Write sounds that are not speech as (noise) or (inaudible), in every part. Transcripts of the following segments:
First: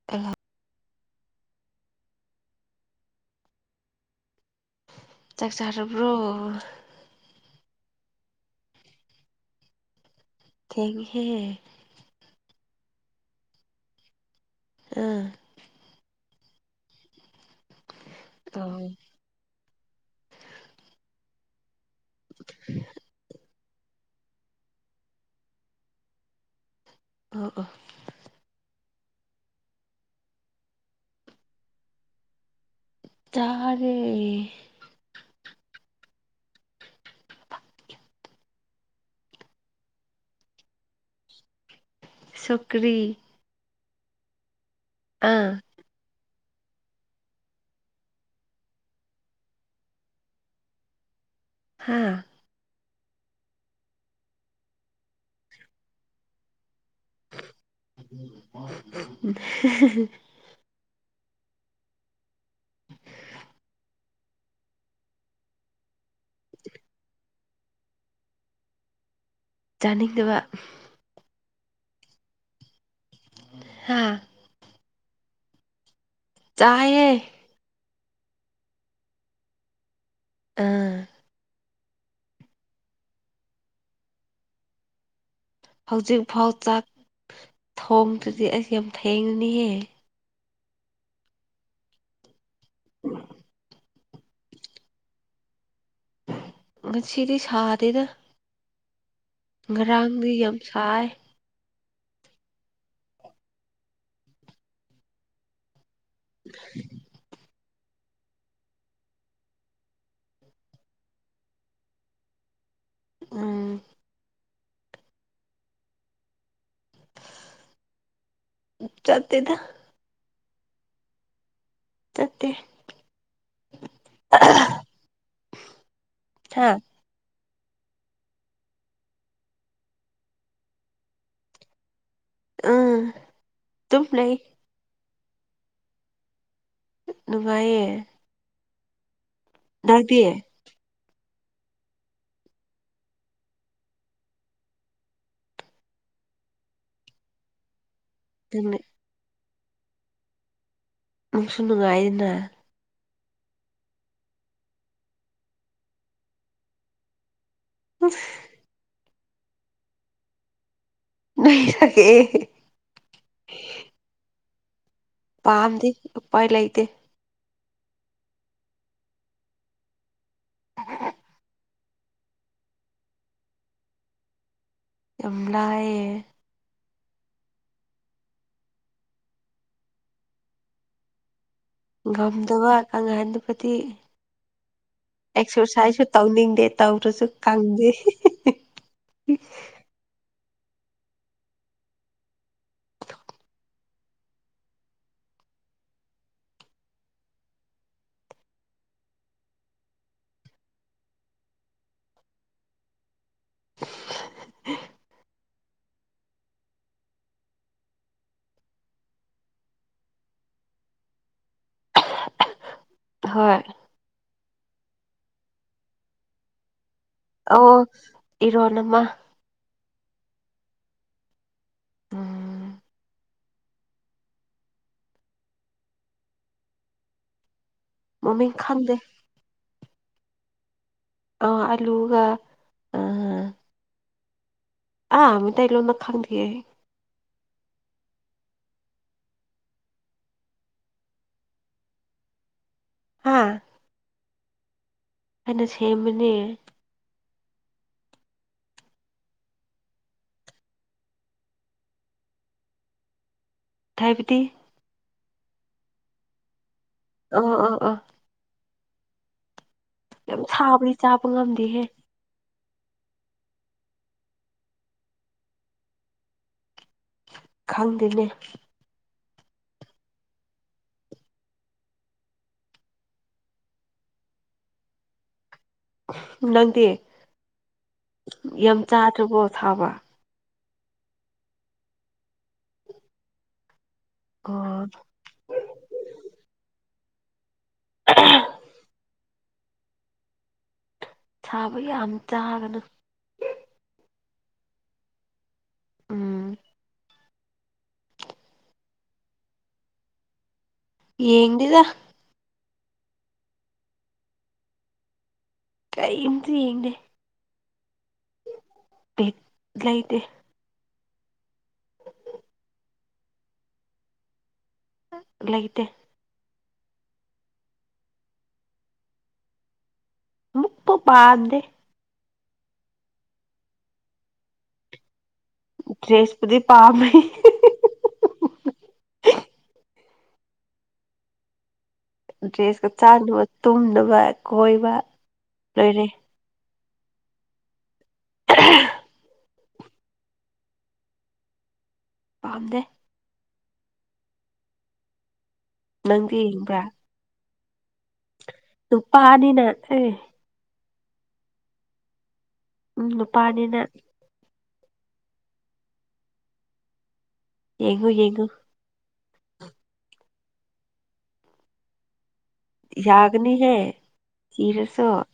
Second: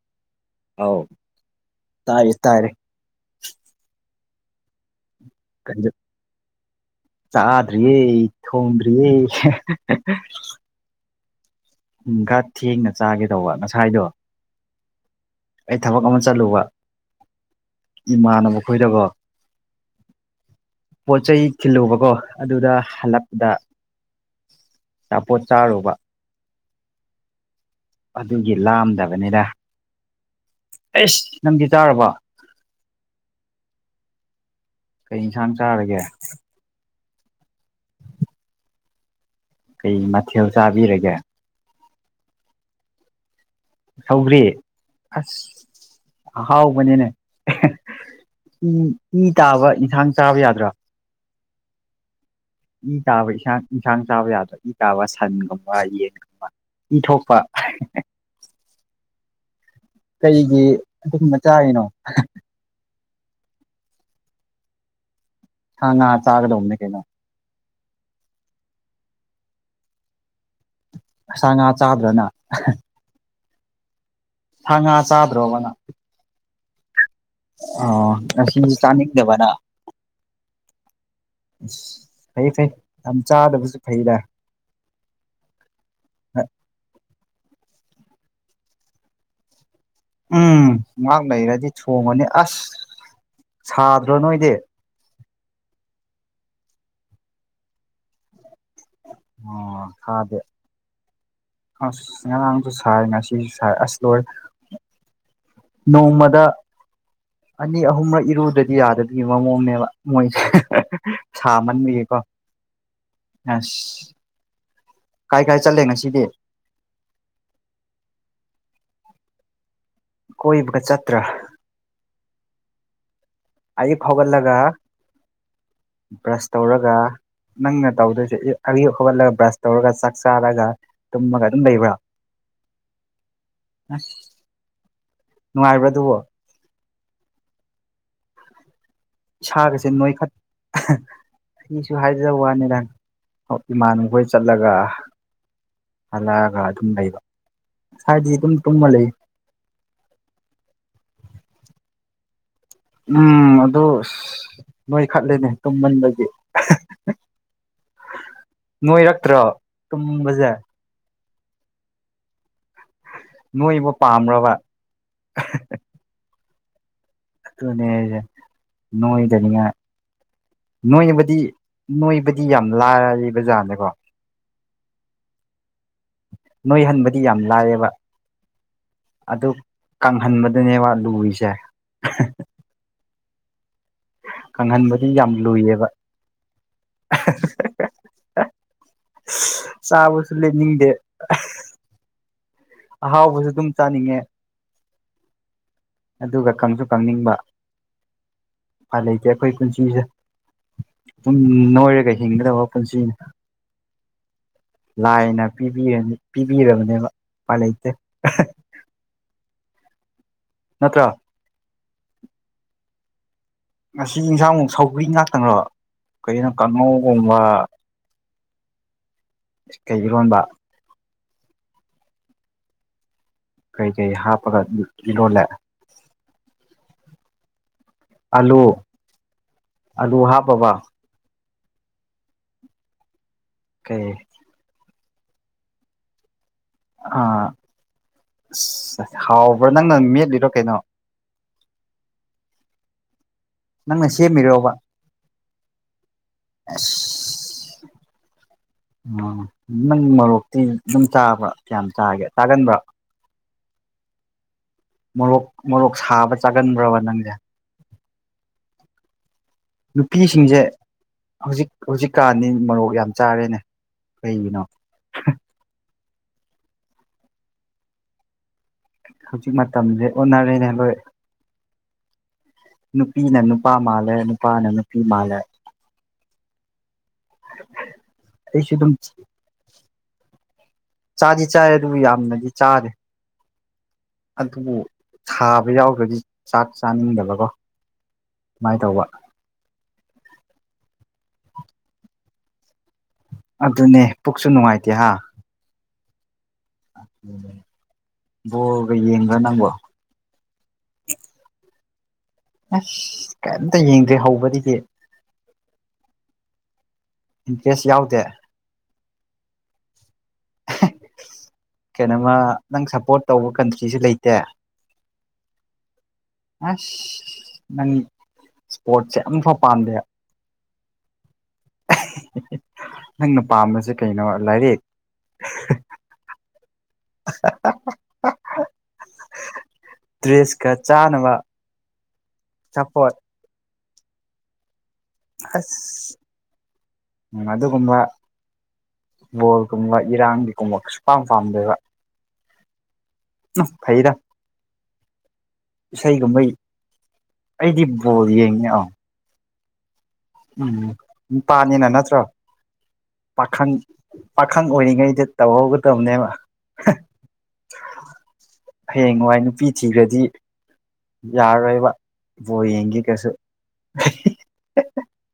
(unintelligible) ꯑꯥꯎ ꯇꯥꯏꯌꯦ ꯇꯥꯏꯔꯦ ꯆꯥꯛ ꯀꯩꯅꯣ ꯆꯥꯔꯕꯔꯣ ꯆꯥꯗ꯭ꯔꯤꯌꯦ ꯊꯣꯡꯗ꯭ꯔꯤꯌꯦ ꯊꯦꯡꯉꯦꯍꯦ ꯎꯃ ꯈꯔ ꯊꯦꯡꯅ ꯆꯥꯒꯦ ꯇꯧꯕ ꯉꯁꯥꯏꯗꯣ ꯑꯥ ꯑꯩ ꯊꯕꯛ ꯑꯃ ꯆꯠꯂꯨꯕ ꯑ ꯑꯣ ꯏꯃꯥꯟꯅꯈꯣꯏꯗꯒꯣ ꯄꯣꯠ ꯆꯩ ꯊꯤꯜꯂꯨꯕꯀꯣ ꯑꯗꯨꯗ ꯍꯜꯂꯛꯄꯗ ꯑꯆꯥꯄꯣꯠ ꯆꯥꯔꯨꯕ ꯑ ꯑꯥ ꯑꯗꯨꯒꯤ ꯂꯥꯝꯗꯕꯅꯤꯗꯥ ꯑꯩꯁ ꯅꯪꯗꯤ ꯆꯥꯔꯕꯣ ꯆꯥꯔꯦ ꯀꯩ ꯏꯟꯁꯥꯡ ꯆꯥꯔꯒꯦ (unintelligible) ꯀꯩ ꯃꯊꯦꯜ ꯆꯥꯕꯤꯔꯒꯦ ꯁꯣꯛꯀ꯭ꯔꯤ ꯁꯧꯒ꯭ꯔꯤ ꯑꯁ ꯑꯥ ꯑꯍꯥꯎꯕꯅꯤꯅꯦ ꯑꯦꯍꯦ ꯏ ꯏ ꯇꯥꯕ ꯏꯟꯁꯥꯡ ꯆꯥꯕ ꯌꯥꯗ꯭ꯔꯥ ꯍꯥꯥ ꯏ ꯇꯥꯕ ꯏꯟꯁꯥꯡ ꯏꯟꯁꯥꯡ ꯆꯥꯕ ꯌꯥꯗ꯭ꯔꯣ ꯏ ꯀꯥꯕ ꯁꯟꯒꯨꯝꯕ ꯌꯦꯟꯒꯨꯝꯕ ꯏ ꯊꯣꯛꯄ ꯍꯦꯍꯦꯍꯦ ꯀꯩꯒꯤ ꯑꯗꯨꯨꯝꯕ ꯃꯆꯥꯔꯤꯅꯣ (inaudible) ꯍꯥꯡ ꯉꯥ ꯆꯥꯒꯗꯧꯅꯦ ꯀꯩꯩꯅꯣ ꯆꯥꯅꯤꯡꯗꯕ ꯁꯥ ꯉꯥ ꯆꯥꯗ꯭ꯔꯅ ꯑꯍꯥ ꯍꯥꯥ ꯊ ꯉꯥ ꯆꯥꯗ꯭ꯔꯣꯕꯅ ꯆꯥꯏꯌꯦ ꯑ ꯑꯁꯤ ꯆꯥꯅꯤꯡꯗꯕ ꯅꯪ ꯑꯥ ꯑꯁ ꯐꯩ ꯐꯩ ꯌꯥꯝ ꯆꯥꯗꯕꯁꯨ ꯐꯩꯗ ꯍꯧꯖꯤꯛꯐꯥꯎ ꯆꯥꯛ ꯊꯣꯡꯗ꯭ꯔꯤꯗꯤ ꯑꯩꯁ ꯌꯥꯝ ꯐꯦꯡꯅꯦꯍꯦ ꯎꯝ ꯉꯍꯥꯛ ꯂꯩꯩꯔꯗꯤ ꯊꯣꯡꯉꯅꯤ ꯑꯁ ꯁꯥꯗ꯭ꯔꯣ ꯅꯣꯏꯗꯤ ꯉꯁꯤꯗꯤ ꯁꯥꯗꯦꯗ ꯑꯣ ꯉꯔꯥꯡꯗꯤ ꯊꯥꯗꯦ ꯌꯥꯝ ꯁꯥꯏ ꯉꯔꯥꯡꯁꯨ ꯁꯥꯏ ꯉꯁꯤꯁꯨ ꯁꯥꯏ ꯑꯁ ꯂꯣꯑꯦ ꯅꯣꯡꯃ ꯗ ꯑꯅꯤ ꯑꯍꯨꯝꯔꯛ ꯏꯔꯨꯗꯔꯗꯤ ꯌꯥꯗꯕꯒꯤ ꯃꯑꯣꯡꯅꯦꯕ ꯃꯣꯏꯁꯦ ꯁꯥꯃꯟꯕꯒꯤꯀꯣ (inaudible) ꯑꯁ ꯀꯥꯏ ꯀꯥꯏ ꯆꯠꯂꯦ ꯉꯁꯤꯗꯤ ꯆꯦꯇꯦꯗ ꯀꯣꯏꯕꯒ ꯆꯠꯇ꯭ꯔꯥ ꯆꯠꯇꯦ ꯑꯌꯨꯛ ꯐꯥꯎꯒꯠꯂꯒ ꯕ꯭ꯔꯁ ꯍꯥ ꯇꯧꯔꯒ ꯅꯪꯅ ꯇꯧꯗꯣꯏꯖꯦ ꯑꯌꯨꯛ ꯍꯧꯒꯠꯂꯒ ꯕ꯭ꯔꯁ ꯇꯧꯔꯒ ꯆꯥꯛ ꯆꯥꯔꯒ ꯇꯨꯝꯃꯒ ꯑꯗꯨꯝ ꯂꯩꯕ꯭ꯔꯥ ꯎꯝ ꯇꯝ ꯑꯁ ꯂꯩ ꯅꯨꯡꯉꯥꯏꯕ꯭ꯔꯥ ꯑꯗꯨꯕꯣ ꯅꯨꯡꯉꯥꯏꯌꯦ ꯏꯁꯥꯒꯁꯦ ꯅꯪꯗꯤ ꯅꯣꯏꯈꯠ ꯑꯩꯁꯨ ꯍꯥꯏꯖꯕ ꯋꯥꯅꯤꯗꯪ ꯏꯃꯥꯟꯅꯕꯈꯣꯏ ꯆꯠꯂꯒ ꯍꯜꯂꯛꯑꯒ ꯑꯗꯨꯝ ꯂꯩꯕ ꯍꯥꯏꯗꯤ ꯑꯗꯨꯝ ꯅꯪ ꯇꯨꯝꯃ ꯂꯩ ꯅꯨꯡꯁꯨ ꯅꯨꯡꯉꯥꯏꯅ ꯎꯝ ꯑꯗꯨ ꯑꯁ ꯅꯣꯏ ꯈꯠꯂꯦꯅꯦ ꯇꯨꯝꯃꯟꯕꯒꯤ ꯅꯣꯏꯔꯛꯇ꯭ꯔꯣ ꯇꯨꯝꯕꯖꯦ (unintelligible) ꯅꯣꯏꯕ ꯄꯥꯝꯕ꯭ꯔꯕ ꯄꯥꯝꯗꯦ ꯎꯄꯥꯏ ꯂꯩꯇꯦ ꯗꯨꯅꯦ ꯖꯦ ꯅꯣꯏꯗꯅꯤꯉꯥꯏ ꯅꯣꯏꯕꯗꯤ ꯅꯣꯏꯕꯗꯤ ꯌꯥꯝ ꯂꯥꯏꯔ ꯕꯖꯥꯅꯦꯀꯣ ꯌꯥꯝ ꯂꯥꯏꯌꯦ ꯅꯣꯏꯍꯟꯕꯗꯤ ꯌꯥꯝ ꯂꯥꯏꯌꯦꯕ ꯑꯗꯨ ꯀꯪꯍꯟꯕꯗꯨꯅꯦꯕ ꯂꯨꯔꯤꯁꯦ (unintelligible) ꯀꯪꯍꯟꯕꯗꯤ ꯌꯥꯝ ꯂꯨꯏꯌꯦꯕ ꯑꯦꯛꯁꯔꯁꯥꯏꯁꯁꯨ ꯇꯧꯅꯤꯡꯗꯦ ꯇꯧꯗ꯭ꯔꯁꯨ ꯀꯪꯗꯦ ꯆꯥꯕꯁꯨ ꯂꯦꯞꯅꯤꯡꯗꯦ ꯑꯍꯥꯎꯕꯁꯨ ꯗꯨꯝ ꯆꯥꯅꯤꯡꯉꯦ ꯑꯗꯨꯒ ꯀꯪꯁꯨ ꯀꯪꯅꯤꯡꯕ ꯎꯄꯥꯏ ꯂꯩꯇꯦ ꯑꯩꯈꯣꯏ ꯄꯨꯟꯁꯤꯁꯦ ꯗꯨꯝ ꯅꯣꯏꯔꯒ ꯍꯤꯡꯒꯗꯕ ꯄꯨꯟꯁꯤꯅꯦ (unintelligible) ꯂꯥꯏꯅ ꯄꯤꯕꯤꯔꯅꯤ ꯄꯤꯕꯤꯔꯕꯅꯦꯕ ꯎꯄꯥꯏ ꯂꯩꯇꯦ ꯅꯠꯇ꯭ꯔꯣ ꯍꯣꯏ ꯉꯁꯤ ꯏꯪꯖꯥꯡ ꯁꯧꯒ꯭ꯔꯤ ꯉꯥꯛꯇꯪꯒ ꯀꯔꯤꯅꯣ ꯀꯥꯡꯉꯧꯒꯨꯝꯕ ꯑꯣ ꯏꯔꯣꯟ ꯑꯃ ꯀꯩ ꯏꯔꯣꯟꯕ ꯎꯝ ꯀꯩ ꯀꯩ ꯍꯥꯞꯄꯒ ꯏ ꯏꯔꯣꯜꯂꯦ ꯃꯃꯤꯡ ꯑꯥꯂꯨ ꯈꯪꯗꯦ ꯑꯂꯨ ꯍꯥꯞꯄꯕ ꯑ ꯑꯂꯨꯒ ꯀꯩ ꯑ ꯃꯩꯇꯩ ꯂꯣꯟꯗ ꯈꯪꯗꯤꯌꯦ ꯑꯥ ꯏꯁ ꯍꯥꯎꯕ꯭ꯔ ꯅꯪꯅ ꯃꯦꯠꯂꯤꯔꯣ ꯀꯩꯅꯣ ꯍꯥꯥ ꯅꯪꯅ ꯁꯦꯝꯃꯤꯔꯣꯕ ꯑꯩꯅ ꯁꯦꯝꯕꯅꯦ (unintelligible) ꯎꯝ ꯅꯪ ꯃꯔꯣꯛꯇꯤ ꯗꯨꯝ ꯆꯥꯕ꯭ꯔꯥ ꯀꯌꯥꯝ ꯆꯥꯒꯦ ꯆꯥꯒꯟꯕ꯭ꯔ ꯊꯥꯏꯕꯗꯤ ꯃꯣꯔꯣꯛ ꯃꯣꯔꯣꯛ ꯁꯥꯕ ꯆꯥꯒꯟꯕ꯭ꯔꯕ ꯅꯪ ꯑꯣ ꯑꯣ ꯑꯣ ꯌꯥꯝ ꯅꯨꯄꯤꯁꯤꯡꯖꯦ ꯁꯥꯕꯗꯤ ꯆꯥꯕ ꯍꯧꯖꯤꯛ ꯉꯝꯗꯦꯍꯦ ꯍꯧꯖꯤꯛꯀꯥꯟꯗꯤ ꯃꯔꯣꯛ ꯌꯥꯝ ꯆꯥꯔꯦꯅꯦ ꯀꯩꯒꯤꯅꯣ ꯈꯪꯗꯦꯅꯦ ꯍꯧꯖꯤꯛ ꯃꯇꯝꯖꯦ ꯑꯣꯟꯅꯔꯦꯅꯦ ꯂꯣꯏ ꯅꯨꯄꯤꯅ ꯅꯨꯄꯥ ꯃꯥꯜꯂꯦ ꯅꯨꯄꯥꯅ ꯅꯨꯄꯤ ꯃꯥꯜꯂꯦ ꯅꯪꯗꯤ ꯑꯩꯁꯨ ꯌꯥꯝ ꯑꯗꯨꯝ ꯆꯥꯗ꯭ꯔꯕꯣ ꯑꯁꯥꯕ ꯆꯥꯗꯤ ꯆꯥꯏ ꯑꯗꯨꯕꯨ ꯌꯥꯝꯅꯗꯤ ꯆꯥꯗꯦ ꯑꯗꯨꯕꯨ ꯑꯣ ꯁꯥꯕ ꯌꯥꯎꯗ꯭ꯔꯗꯤ ꯆꯥꯛ ꯆꯥꯅꯤꯡꯗꯕꯒꯣ ꯃꯥꯏ ꯇꯧꯕ ꯁꯥꯕ ꯌꯥꯝ ꯆꯥꯒꯅꯨ ꯑꯗꯨꯅꯦ ꯄꯨꯛꯁꯨ ꯅꯨꯡꯉꯥꯏꯇꯦ ꯍꯥ ꯎꯝ ꯕꯣꯜꯒ ꯌꯦꯡꯕꯔ ꯅꯪꯕꯣ ꯌꯦꯡꯗꯦꯗ ꯑꯁ ꯀꯩꯝꯇ ꯌꯦꯡꯗ꯭ꯔꯦ ꯍꯧꯕꯗꯒꯤ ꯀꯩꯏꯝꯇ ꯌꯦꯡꯗꯦ ꯏꯟꯇ꯭ꯔꯦꯁ ꯌꯥꯎꯗꯦ ꯕꯤꯠ ꯂꯩꯇꯦ ꯀꯩꯅꯣꯃ ꯅꯪ ꯁꯞꯄꯣꯔꯠ ꯇꯧꯕ ꯀꯟꯇ꯭ꯔꯤꯖꯨ ꯂꯩꯇꯦ ꯂꯩꯇꯦ ꯑꯁ ꯅꯪ ꯏꯁꯄꯣꯔꯠꯁꯦ ꯑꯝꯐꯥꯎ ꯄꯥꯝꯗꯦ ꯑꯃꯠꯇ ꯄꯥꯝꯗꯦ꯫ (unintelligible) ꯅꯪꯅ ꯄꯥꯝꯕꯁꯦ ꯀꯩꯅꯣ ꯂꯥꯏꯔꯤꯛ ꯭꯭ꯗꯔꯦꯁꯄꯨꯗꯤ ꯄꯥꯝꯃꯤ (unintelligible) (unintelligible) ꯗ꯭ꯔꯦꯁꯀ ꯆꯥꯅꯕ ꯗ꯭ꯔꯦꯁꯀ ꯑꯆꯥꯄꯣꯠ ꯆꯥꯅꯕ ꯇꯨꯝꯅꯕ ꯀꯣꯏꯕ ꯂꯣꯏꯔꯦ ꯑꯁ ꯎꯝ ꯑꯗꯨꯒꯨꯝꯕ \ (unintelligible) ꯕꯣꯜꯒꯨꯝꯕ ꯏꯔꯥꯡꯒꯤꯒꯨꯝꯕꯁꯨꯄꯥꯝ ꯄꯥꯝꯗꯦꯕ꯫ ꯄꯥꯝꯗꯦ꯫ ꯎ ꯐꯩꯗ ꯅꯪꯗꯤ ꯏꯁꯩꯥꯒꯨꯝꯕꯩ ꯌꯦꯡꯕ꯭ꯔꯥ ꯑꯩꯗꯤ ꯕꯣꯜ ꯌꯦꯡꯉꯤ ꯑ ꯅꯨꯄꯥꯅꯤꯅ ꯑꯦ ꯎꯝ ꯅꯨꯄꯥꯅꯤꯅ ꯅꯠꯇ꯭ꯔꯣ ꯎꯝ ꯄꯥꯈꯡ ꯅꯨꯄꯥꯅꯤꯅ ꯄꯥꯈꯪ ꯑꯣꯏꯔꯤꯉꯩꯗ ꯇꯧꯍꯧꯒꯗꯕꯅꯦꯕ (unintelligible) ꯌꯦꯡꯉꯨ ꯌꯦꯡꯉꯨ꯫ ꯍꯌꯦꯡꯋꯥꯏ ꯅꯨꯄꯤ ꯊꯤꯈ꯭ꯔꯗꯤ ꯌꯥꯔꯔꯣꯏꯕ ꯕꯣ ꯌꯦꯡꯒꯦ ꯀꯁꯨ ꯌꯥꯒꯅꯤꯍꯦ (unintelligible) (unintelligible)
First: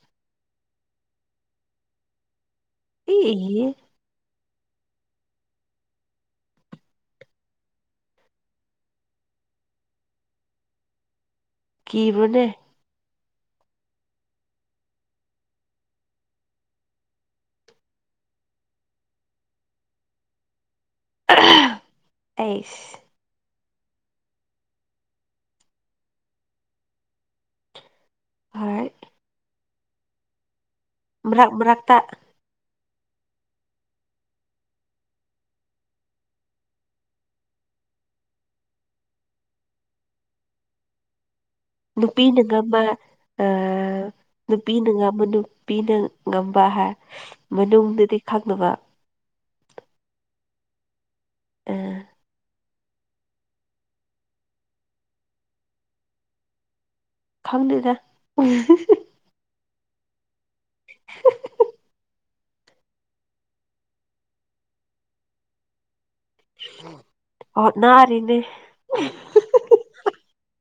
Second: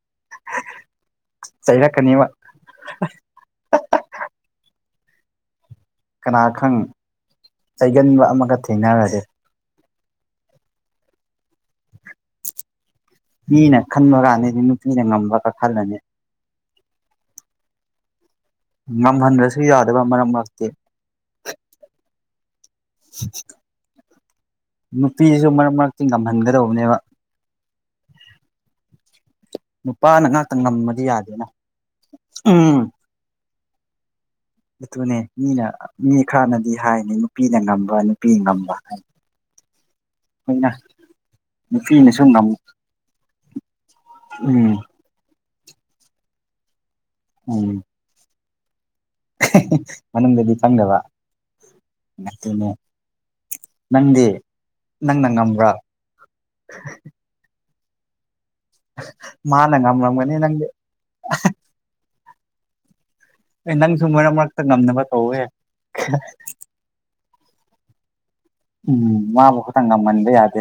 ꯆꯩꯔꯛꯀꯅꯦꯕ꯫ ꯏ (unintelligible) ꯀꯅꯥ ꯈꯪ ꯆꯩꯒꯟꯕ ꯑꯃꯒ ꯊꯦꯡꯅꯔꯗꯤ꯫ ꯀꯤꯕꯅꯦ꯫ ꯃꯤꯅ ꯈꯟꯕ ꯀꯥꯟꯗꯗꯤ ꯅꯨꯄꯤꯅ ꯉꯝꯕꯒ ꯈꯜꯂꯅꯤ꯫ ꯉꯝꯍꯟꯗ꯭ꯔꯕꯁꯨ ꯌꯥꯗꯕ ꯃꯔꯝ ꯃꯔꯛꯇꯤ꯫ (unintelligible) ꯑꯩꯁ (inaudible) ꯅꯨꯄꯤꯁꯤꯁꯨ ꯃꯔꯛ ꯃꯔꯛꯇꯤ ꯉꯝꯍꯟꯒꯗꯧꯕꯅꯦꯕ꯫ ꯍꯣꯏ꯫ ꯅꯨꯄꯥꯅ ꯉꯥꯛꯇ ꯉꯝꯃꯗꯤ ꯌꯥꯗꯦꯅ ꯃꯔꯛ ꯃꯔꯛꯇ ꯎꯝ꯫ ꯑꯗꯨꯅꯦ ꯃꯤꯅ ꯃꯤ ꯈꯔꯅꯗꯤ ꯍꯥꯏꯅꯤ ꯅꯨꯄꯤꯅ ꯉꯝꯕ ꯅꯨꯄꯤ ꯉꯝꯕ ꯍꯥꯏ (unintelligible) ꯅꯨꯄꯤꯅ ꯉꯝ (unintelligible) ꯑ ꯎꯝ ꯅꯨꯄꯤꯅ ꯉꯝꯕ ꯅꯨꯄꯤꯅ ꯉꯝꯕ ꯍꯥꯏ ꯎꯝ ꯃꯅꯨꯡꯗꯗꯤ ꯈꯪꯗꯕ (unintelligible) ꯃꯅꯨꯡꯗꯗꯤ ꯈꯪꯗꯕ ꯑꯥ ꯅꯪꯗꯤ ꯅꯪꯅ ꯉꯝꯕ꯭ꯔꯥ (unintelligible) ꯈꯪꯗꯦꯗ (unintelligible) ꯃꯥꯅ ꯉꯝꯃꯝꯒꯅꯤ ꯅꯪꯗꯤ꯫ (unintelligible) ꯑꯦ ꯅꯪꯁꯨ ꯃꯔꯛ ꯃꯔꯛꯇ ꯉꯝꯅꯕ ꯇꯧꯍꯦ (unintelligible) ꯍꯣꯠꯅꯔꯤꯅꯤ꯫ ꯎꯝ ꯃꯥꯕꯨ ꯈꯛꯇ ꯉꯝꯃꯟꯕ ꯌꯥꯗꯦ꯫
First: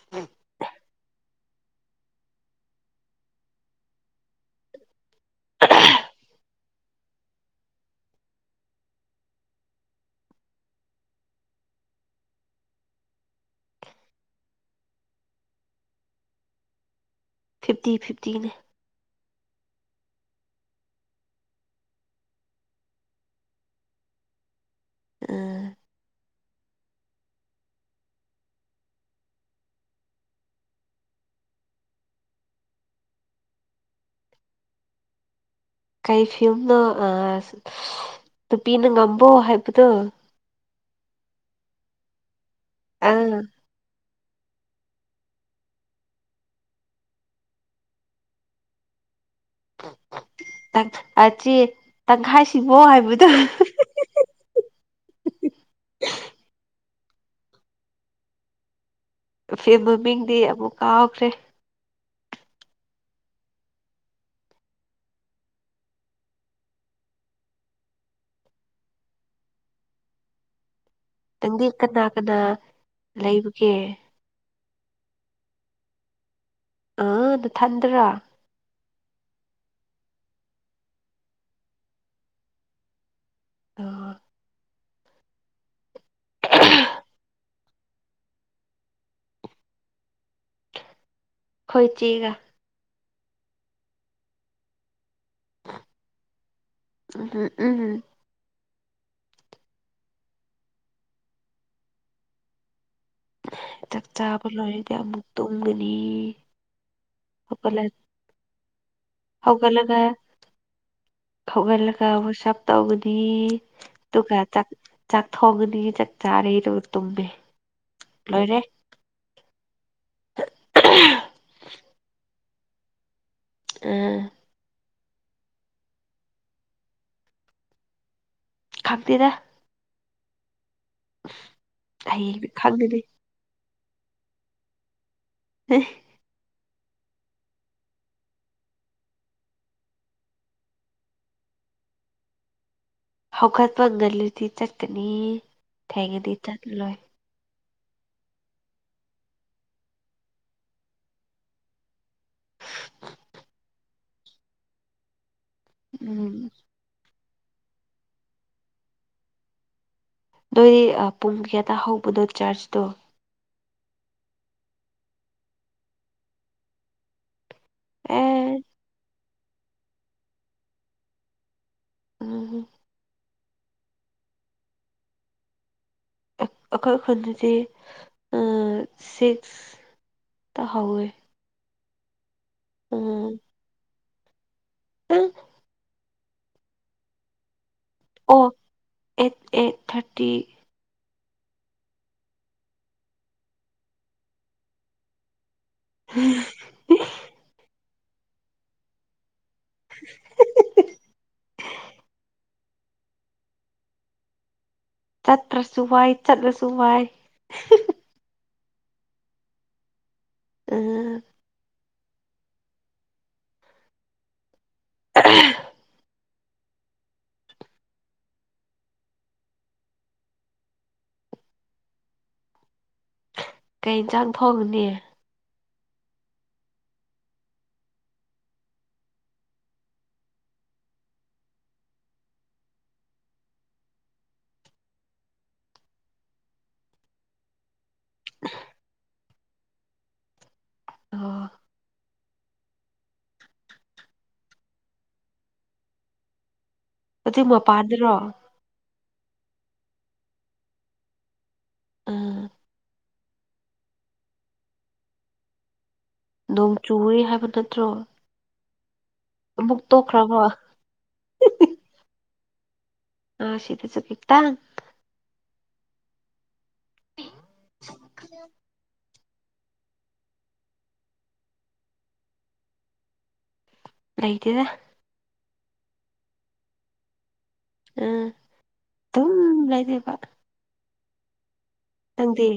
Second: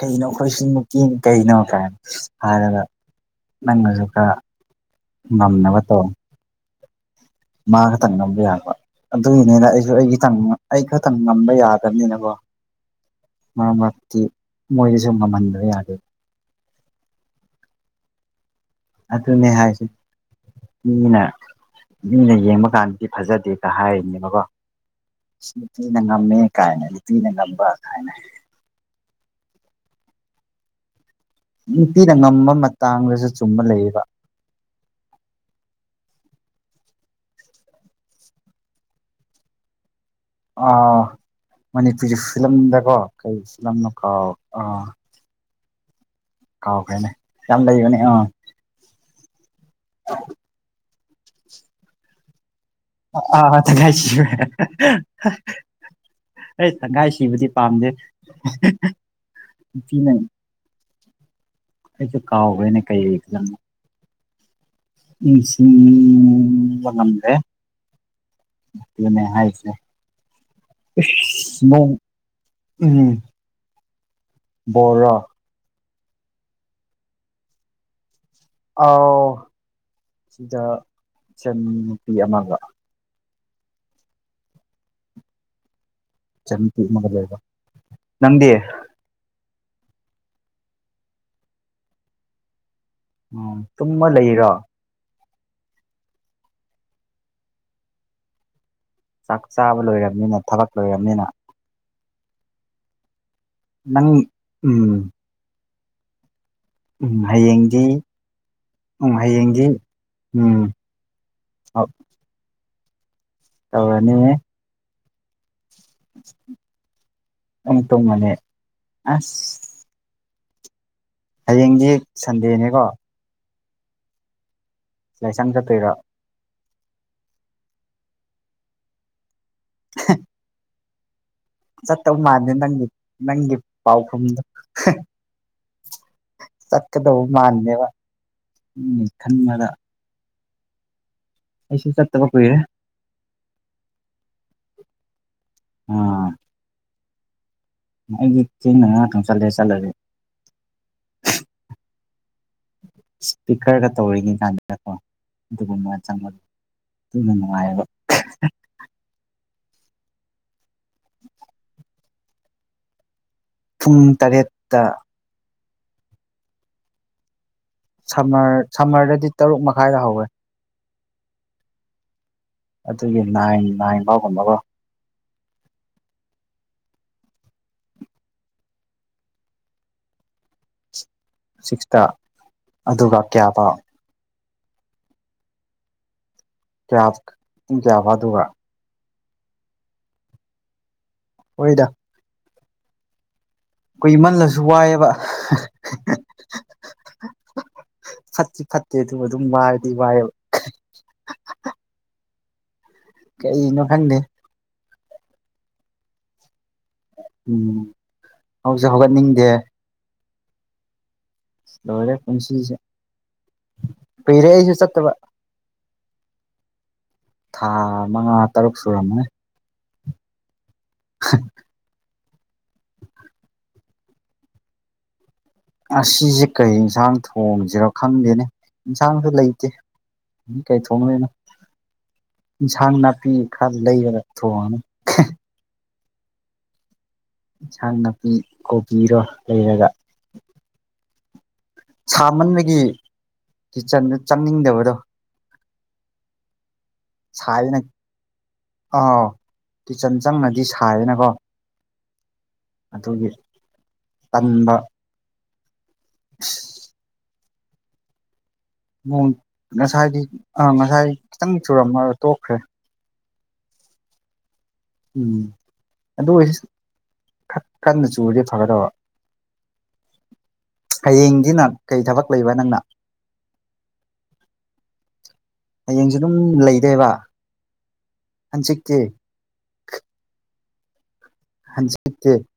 ꯀꯩꯅꯣ ꯑꯩꯈꯣꯏꯁꯨ ꯅꯨꯄꯤꯅꯤ ꯀꯩꯅꯣ ꯀꯥꯏ ꯍꯥꯏꯔꯒ ꯅꯪꯅꯖꯨ ꯈꯔ ꯉꯝꯅꯕ ꯇꯧ꯫ ꯃꯥ ꯈꯛꯇꯪ ꯉꯝꯕ ꯌꯥꯕ꯭ꯔ꯫ ꯑꯗꯨꯒꯤꯅꯤꯅ ꯑꯩꯁꯨ ꯑꯩ ꯈꯤꯇꯪ ꯑꯩ ꯈꯇꯪ ꯉꯝꯕ ꯌꯥꯗꯕꯅꯤꯅꯀꯣ꯫ ꯃꯔꯛ ꯃꯔꯛꯇꯤ ꯃꯣꯏꯗꯁꯨ ꯉꯝꯍꯟꯗꯕ ꯌꯥꯗꯦ꯫ ꯐꯤꯞꯇꯤ ꯐꯤꯞꯇꯤꯅꯦ꯫ ꯑꯗꯨꯅꯦ ꯍꯥꯏꯁꯤ ꯃꯤꯅ ꯃꯤꯅ ꯌꯦꯡꯕ ꯀꯥꯟꯗꯗꯤ ꯐꯖꯗꯦꯒ ꯍꯥꯏꯔꯤꯅꯦꯕꯀꯣ ꯑꯥ ꯅꯨꯄꯤꯅ ꯉꯝꯃꯦ ꯀꯥꯏꯅ ꯅꯨꯄꯤꯅ ꯉꯝꯕ ꯀꯥꯏꯅ ꯅꯨꯄꯤꯅ ꯉꯝꯕ ꯃꯇꯥꯡꯗꯁꯨ ꯆꯨꯝꯕ ꯂꯩꯌꯦꯕ ꯀꯩ ꯐꯤꯝꯅꯣ ꯅꯨꯄꯤꯅ ꯉꯝꯕꯣ ꯍꯥꯏꯕꯗꯣ ꯃꯅꯤꯄꯨꯔꯤ ꯐꯤꯂꯝꯗꯀꯣ ꯀꯔꯤ ꯐꯤꯂꯝꯅꯣ ꯀꯥꯎ ꯀꯥꯎꯈ꯭ꯔꯦꯅꯦ ꯌꯥꯝ ꯂꯩꯕꯅꯦ ꯑꯥ ꯆ ꯇ ꯈꯥꯏꯁꯤꯕꯣ ꯍꯥꯏ ꯑꯥ ꯆ ꯀꯥꯏꯁꯤꯕ ꯑꯦ ꯑꯩ ꯁꯪꯒꯥꯏ ꯁꯤꯕꯗꯤ ꯄꯥꯝꯗꯦ ꯐꯦ ꯅꯨꯄꯤꯅ ꯃꯃꯤꯡꯗꯤ ꯑꯃꯨꯛ ꯀꯥꯎꯈ꯭ꯔꯦ ꯑꯩꯁꯨ ꯀꯥꯎꯈ꯭ꯔꯦꯅꯦ ꯀꯩ ꯗꯪꯅꯣ ꯏꯁꯤꯡꯁꯤꯡ ꯉꯝ꯭ꯔꯦ ꯅꯦ ꯍꯥꯏꯁꯦ ꯅꯪꯗꯤ ꯏꯁ ꯅꯣꯡ ꯀꯅꯥ ꯀꯅꯥ ꯂꯩꯕꯒꯦ ꯕꯣꯔ ꯑꯥ ꯑꯗꯨ ꯊꯟꯗ꯭ꯔꯥ ꯑꯥꯎ ꯁꯤꯗ ꯁꯦꯟ ꯅꯨꯄꯤ ꯑꯃꯒ ꯑ ꯑꯩꯈꯣꯏ ꯆꯒ ꯂꯩꯕ ꯅꯪꯗꯤ ꯈꯣꯏꯣꯏ ꯆꯤꯒ ꯎꯝ ꯇꯨꯝꯃ ꯂꯩꯔꯥ ꯎ ꯎꯝ ꯎꯝ ꯎꯝ ꯆꯥꯛ ꯆꯥꯕ ꯂꯣꯏꯔꯕꯅꯤꯅ ꯊꯕꯛ ꯂꯣꯏꯔꯕꯅꯤꯅ ꯆꯥꯛ ꯅꯪ ꯆꯥꯕ ꯂꯣꯏꯔꯗꯤ ꯎꯝ ꯑꯃꯨꯛ ꯇꯨꯝꯒꯅꯤ ꯎꯝ ꯍꯌꯦꯡꯗꯤ ꯎꯝ ꯍꯌꯦꯡꯗꯤ ꯍꯧꯒꯂꯒ ꯎꯝ ꯍꯧꯒ ꯂꯒ ꯁ ꯇꯧꯒꯅꯤ ꯇꯧꯔꯅꯤ ꯑꯗꯨꯒ ꯆꯥꯛ ꯆꯥꯛ ꯊꯣꯡꯒꯅꯤ ꯆꯥꯛ ꯆꯥꯔꯩꯗꯨ ꯇꯨꯝꯃꯤ ꯎ ꯇ ꯃꯅꯦ ꯑꯁ ꯍꯌꯦꯡꯗꯤ ꯁꯟꯗꯦꯅꯦꯀꯣ ꯑ ꯂꯥꯏꯁꯥꯡ ꯆꯠꯇꯣꯏꯔꯥ ꯈꯪꯗꯦꯗ (unintelligible) (unintelligible) ꯆꯠꯇꯧ ꯍꯌꯦꯡꯗꯤ ꯃꯥꯜꯗꯦ ꯅꯪꯒꯤ ꯈꯪꯒꯅꯤ ꯅꯪꯒꯤ ꯄꯥꯎꯈꯨꯝꯗꯣ ꯍ ꯆꯠꯀꯗꯧꯕ ꯃꯥꯜꯂꯦꯕ ꯎꯝ ꯈꯟꯕꯗ ꯑꯩꯁꯨ ꯆꯠ ꯇꯕ ꯀꯣꯏꯔꯦ ꯍꯧꯒꯠꯄ ꯉꯂꯗꯤ ꯆꯠꯀꯅꯤ ꯊꯦꯡꯅꯗꯤ ꯆꯠꯂ ꯂꯣꯏ ꯑꯩꯒꯤ ꯊꯦꯡꯅ ꯉꯥꯛ ꯊꯝ ꯆꯠꯂꯦ ꯆꯠꯂꯁꯦ ꯏꯁꯄꯤꯀꯔꯒ ꯇꯧꯔꯤꯉꯩ ꯀꯥꯟꯁꯤꯗꯀꯣ ꯑꯗꯨꯒꯨꯝꯕ ꯎꯝ ꯆꯪꯕꯗ ꯑꯗꯨꯅ ꯅꯨꯡꯉꯥꯏꯌꯦꯕ ꯑꯗꯨꯣꯏꯗꯤ ꯄꯨꯡ ꯀꯌꯥꯗ ꯍꯧꯕꯅꯣ ꯆꯥꯔꯖꯇꯣ ꯄꯨꯡ ꯇꯔꯦꯠꯇ ꯑꯦ ꯁꯝꯃꯔ ꯁꯝꯃꯔꯗꯗꯤ ꯇꯔꯨꯛ ꯃꯈꯥꯏꯗ ꯍꯧꯋꯦ ꯎꯝ ꯑꯗꯨꯒꯤ ꯅꯥꯏꯟ ꯅꯥꯏꯟ ꯐꯥꯎꯒꯨꯝꯕꯒ ꯑꯈꯛ ꯑꯈꯟꯗꯗꯤ ꯁꯤꯛꯁꯇ ꯍꯥꯎꯋꯦ ꯁꯤꯛꯁꯇ ꯑꯗꯨꯒ ꯀꯌꯥꯕ ꯎꯝ (unintelligible) ꯄꯨꯡ ꯀꯌꯥ ꯑꯦꯠ ꯑꯦꯠ ꯊꯥꯔꯇꯤ ꯍꯣꯏꯗ ꯀꯨꯏꯃꯜꯂꯁꯨ ꯋꯥꯏꯑꯦꯕ (unintelligible) ꯐꯠꯇꯤ ꯐꯠꯇꯦ ꯑꯗꯨꯕꯨ ꯑꯗꯨꯝ ꯋꯥꯏꯔꯗꯤ ꯋꯥꯏꯌꯦꯕ ꯀꯔꯤꯅꯣ ꯈꯪꯗꯦ ꯆꯠꯇ꯭ꯔꯁꯨ ꯋꯥꯏ ꯆꯠꯂꯁꯨ ꯋꯥꯏ ꯎꯝ ꯍꯧꯁꯨ ꯍꯧꯒꯠꯅꯤꯡꯗꯦ ꯎꯝ ꯂꯣꯏꯔꯦ ꯄꯨꯟꯁꯤꯁꯦ ꯀꯨꯏꯔꯦ ꯑꯩꯁꯨ ꯆꯠꯇꯕ (unintelligible) ꯊꯥ ꯃꯉꯥ ꯇꯔꯨꯛ ꯁꯨꯔꯝꯃꯅꯤ (unintelligible) ꯀꯩ ꯏꯟꯁꯥꯡ ꯊꯣꯡꯉꯅꯤ ꯉꯥꯁꯤꯁꯦ ꯀꯔꯤ ꯏꯟꯁꯥꯡ ꯊꯣꯡꯁꯤꯔ ꯈꯪꯗꯦꯅꯦ ꯏꯟꯁꯥꯡꯁꯨ ꯂꯩꯇꯦ ꯀꯩ ꯊꯣꯡꯗꯣꯏꯅꯣ ꯏꯟꯁꯥꯡ ꯅꯥꯄꯤ ꯈꯔ ꯂꯩꯔꯒ ꯊꯣꯡꯉꯅꯤ ꯏꯟꯁꯥꯡ ꯅꯥꯄꯤ ꯀꯣꯕꯤꯔ ꯂꯩꯔꯒ ꯑꯣ ꯁꯥꯃꯟꯕꯒꯤ ꯀꯤꯠꯆꯟꯗ ꯆꯪꯅꯤꯡꯗꯕꯗꯣ ꯍꯧꯖꯤꯛ ꯁꯥꯏꯅꯦ ꯃꯄꯥꯟꯗꯔꯣ ꯑꯣ ꯀꯤꯆꯟ ꯆꯪꯉꯗꯤ ꯁꯥꯏꯌꯦꯅꯀꯣ ꯎꯝ ꯑꯗꯨꯒꯤ ꯇꯟꯕ ꯅꯣꯡ ꯆꯨꯋꯦ ꯍꯥꯏꯕ ꯅꯠꯇ꯭ꯔꯣ ꯅꯣꯡ ꯑꯃꯨꯛ ꯉꯁꯥꯏꯗꯤ ꯇꯣꯛꯈ꯭ꯔꯕꯣ ꯑꯥ ꯉꯁꯥꯏ ꯈꯤꯇꯪ ꯆꯨꯔꯝꯃꯒ ꯇꯣꯛꯈ꯭ꯔꯦ ꯑꯥ (unintelligible) ꯈꯤꯇꯪ ꯎꯝ ꯑꯗꯨ ꯈꯔꯥ ꯀꯟꯅ ꯆꯨꯔꯗꯤ ꯐꯒꯗꯕ ꯍꯌꯦꯡꯁꯤꯅ ꯀꯩ ꯊꯕꯛ ꯂꯩꯕ ꯅꯪꯅ ꯂꯩꯇꯦꯗ ꯍꯌꯦꯡꯁꯨ ꯑꯗꯨꯝ ꯂꯩꯗꯣꯏꯕ ꯑꯥ ꯍꯟꯆꯤꯠꯇꯤ ꯗꯨꯝ ꯂꯩꯗꯣꯏꯕ (unintelligible) ꯅꯪꯗꯤ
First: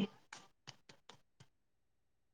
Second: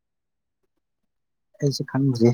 ꯑꯩꯁꯨ ꯈꯪꯗ꯭ꯔꯤ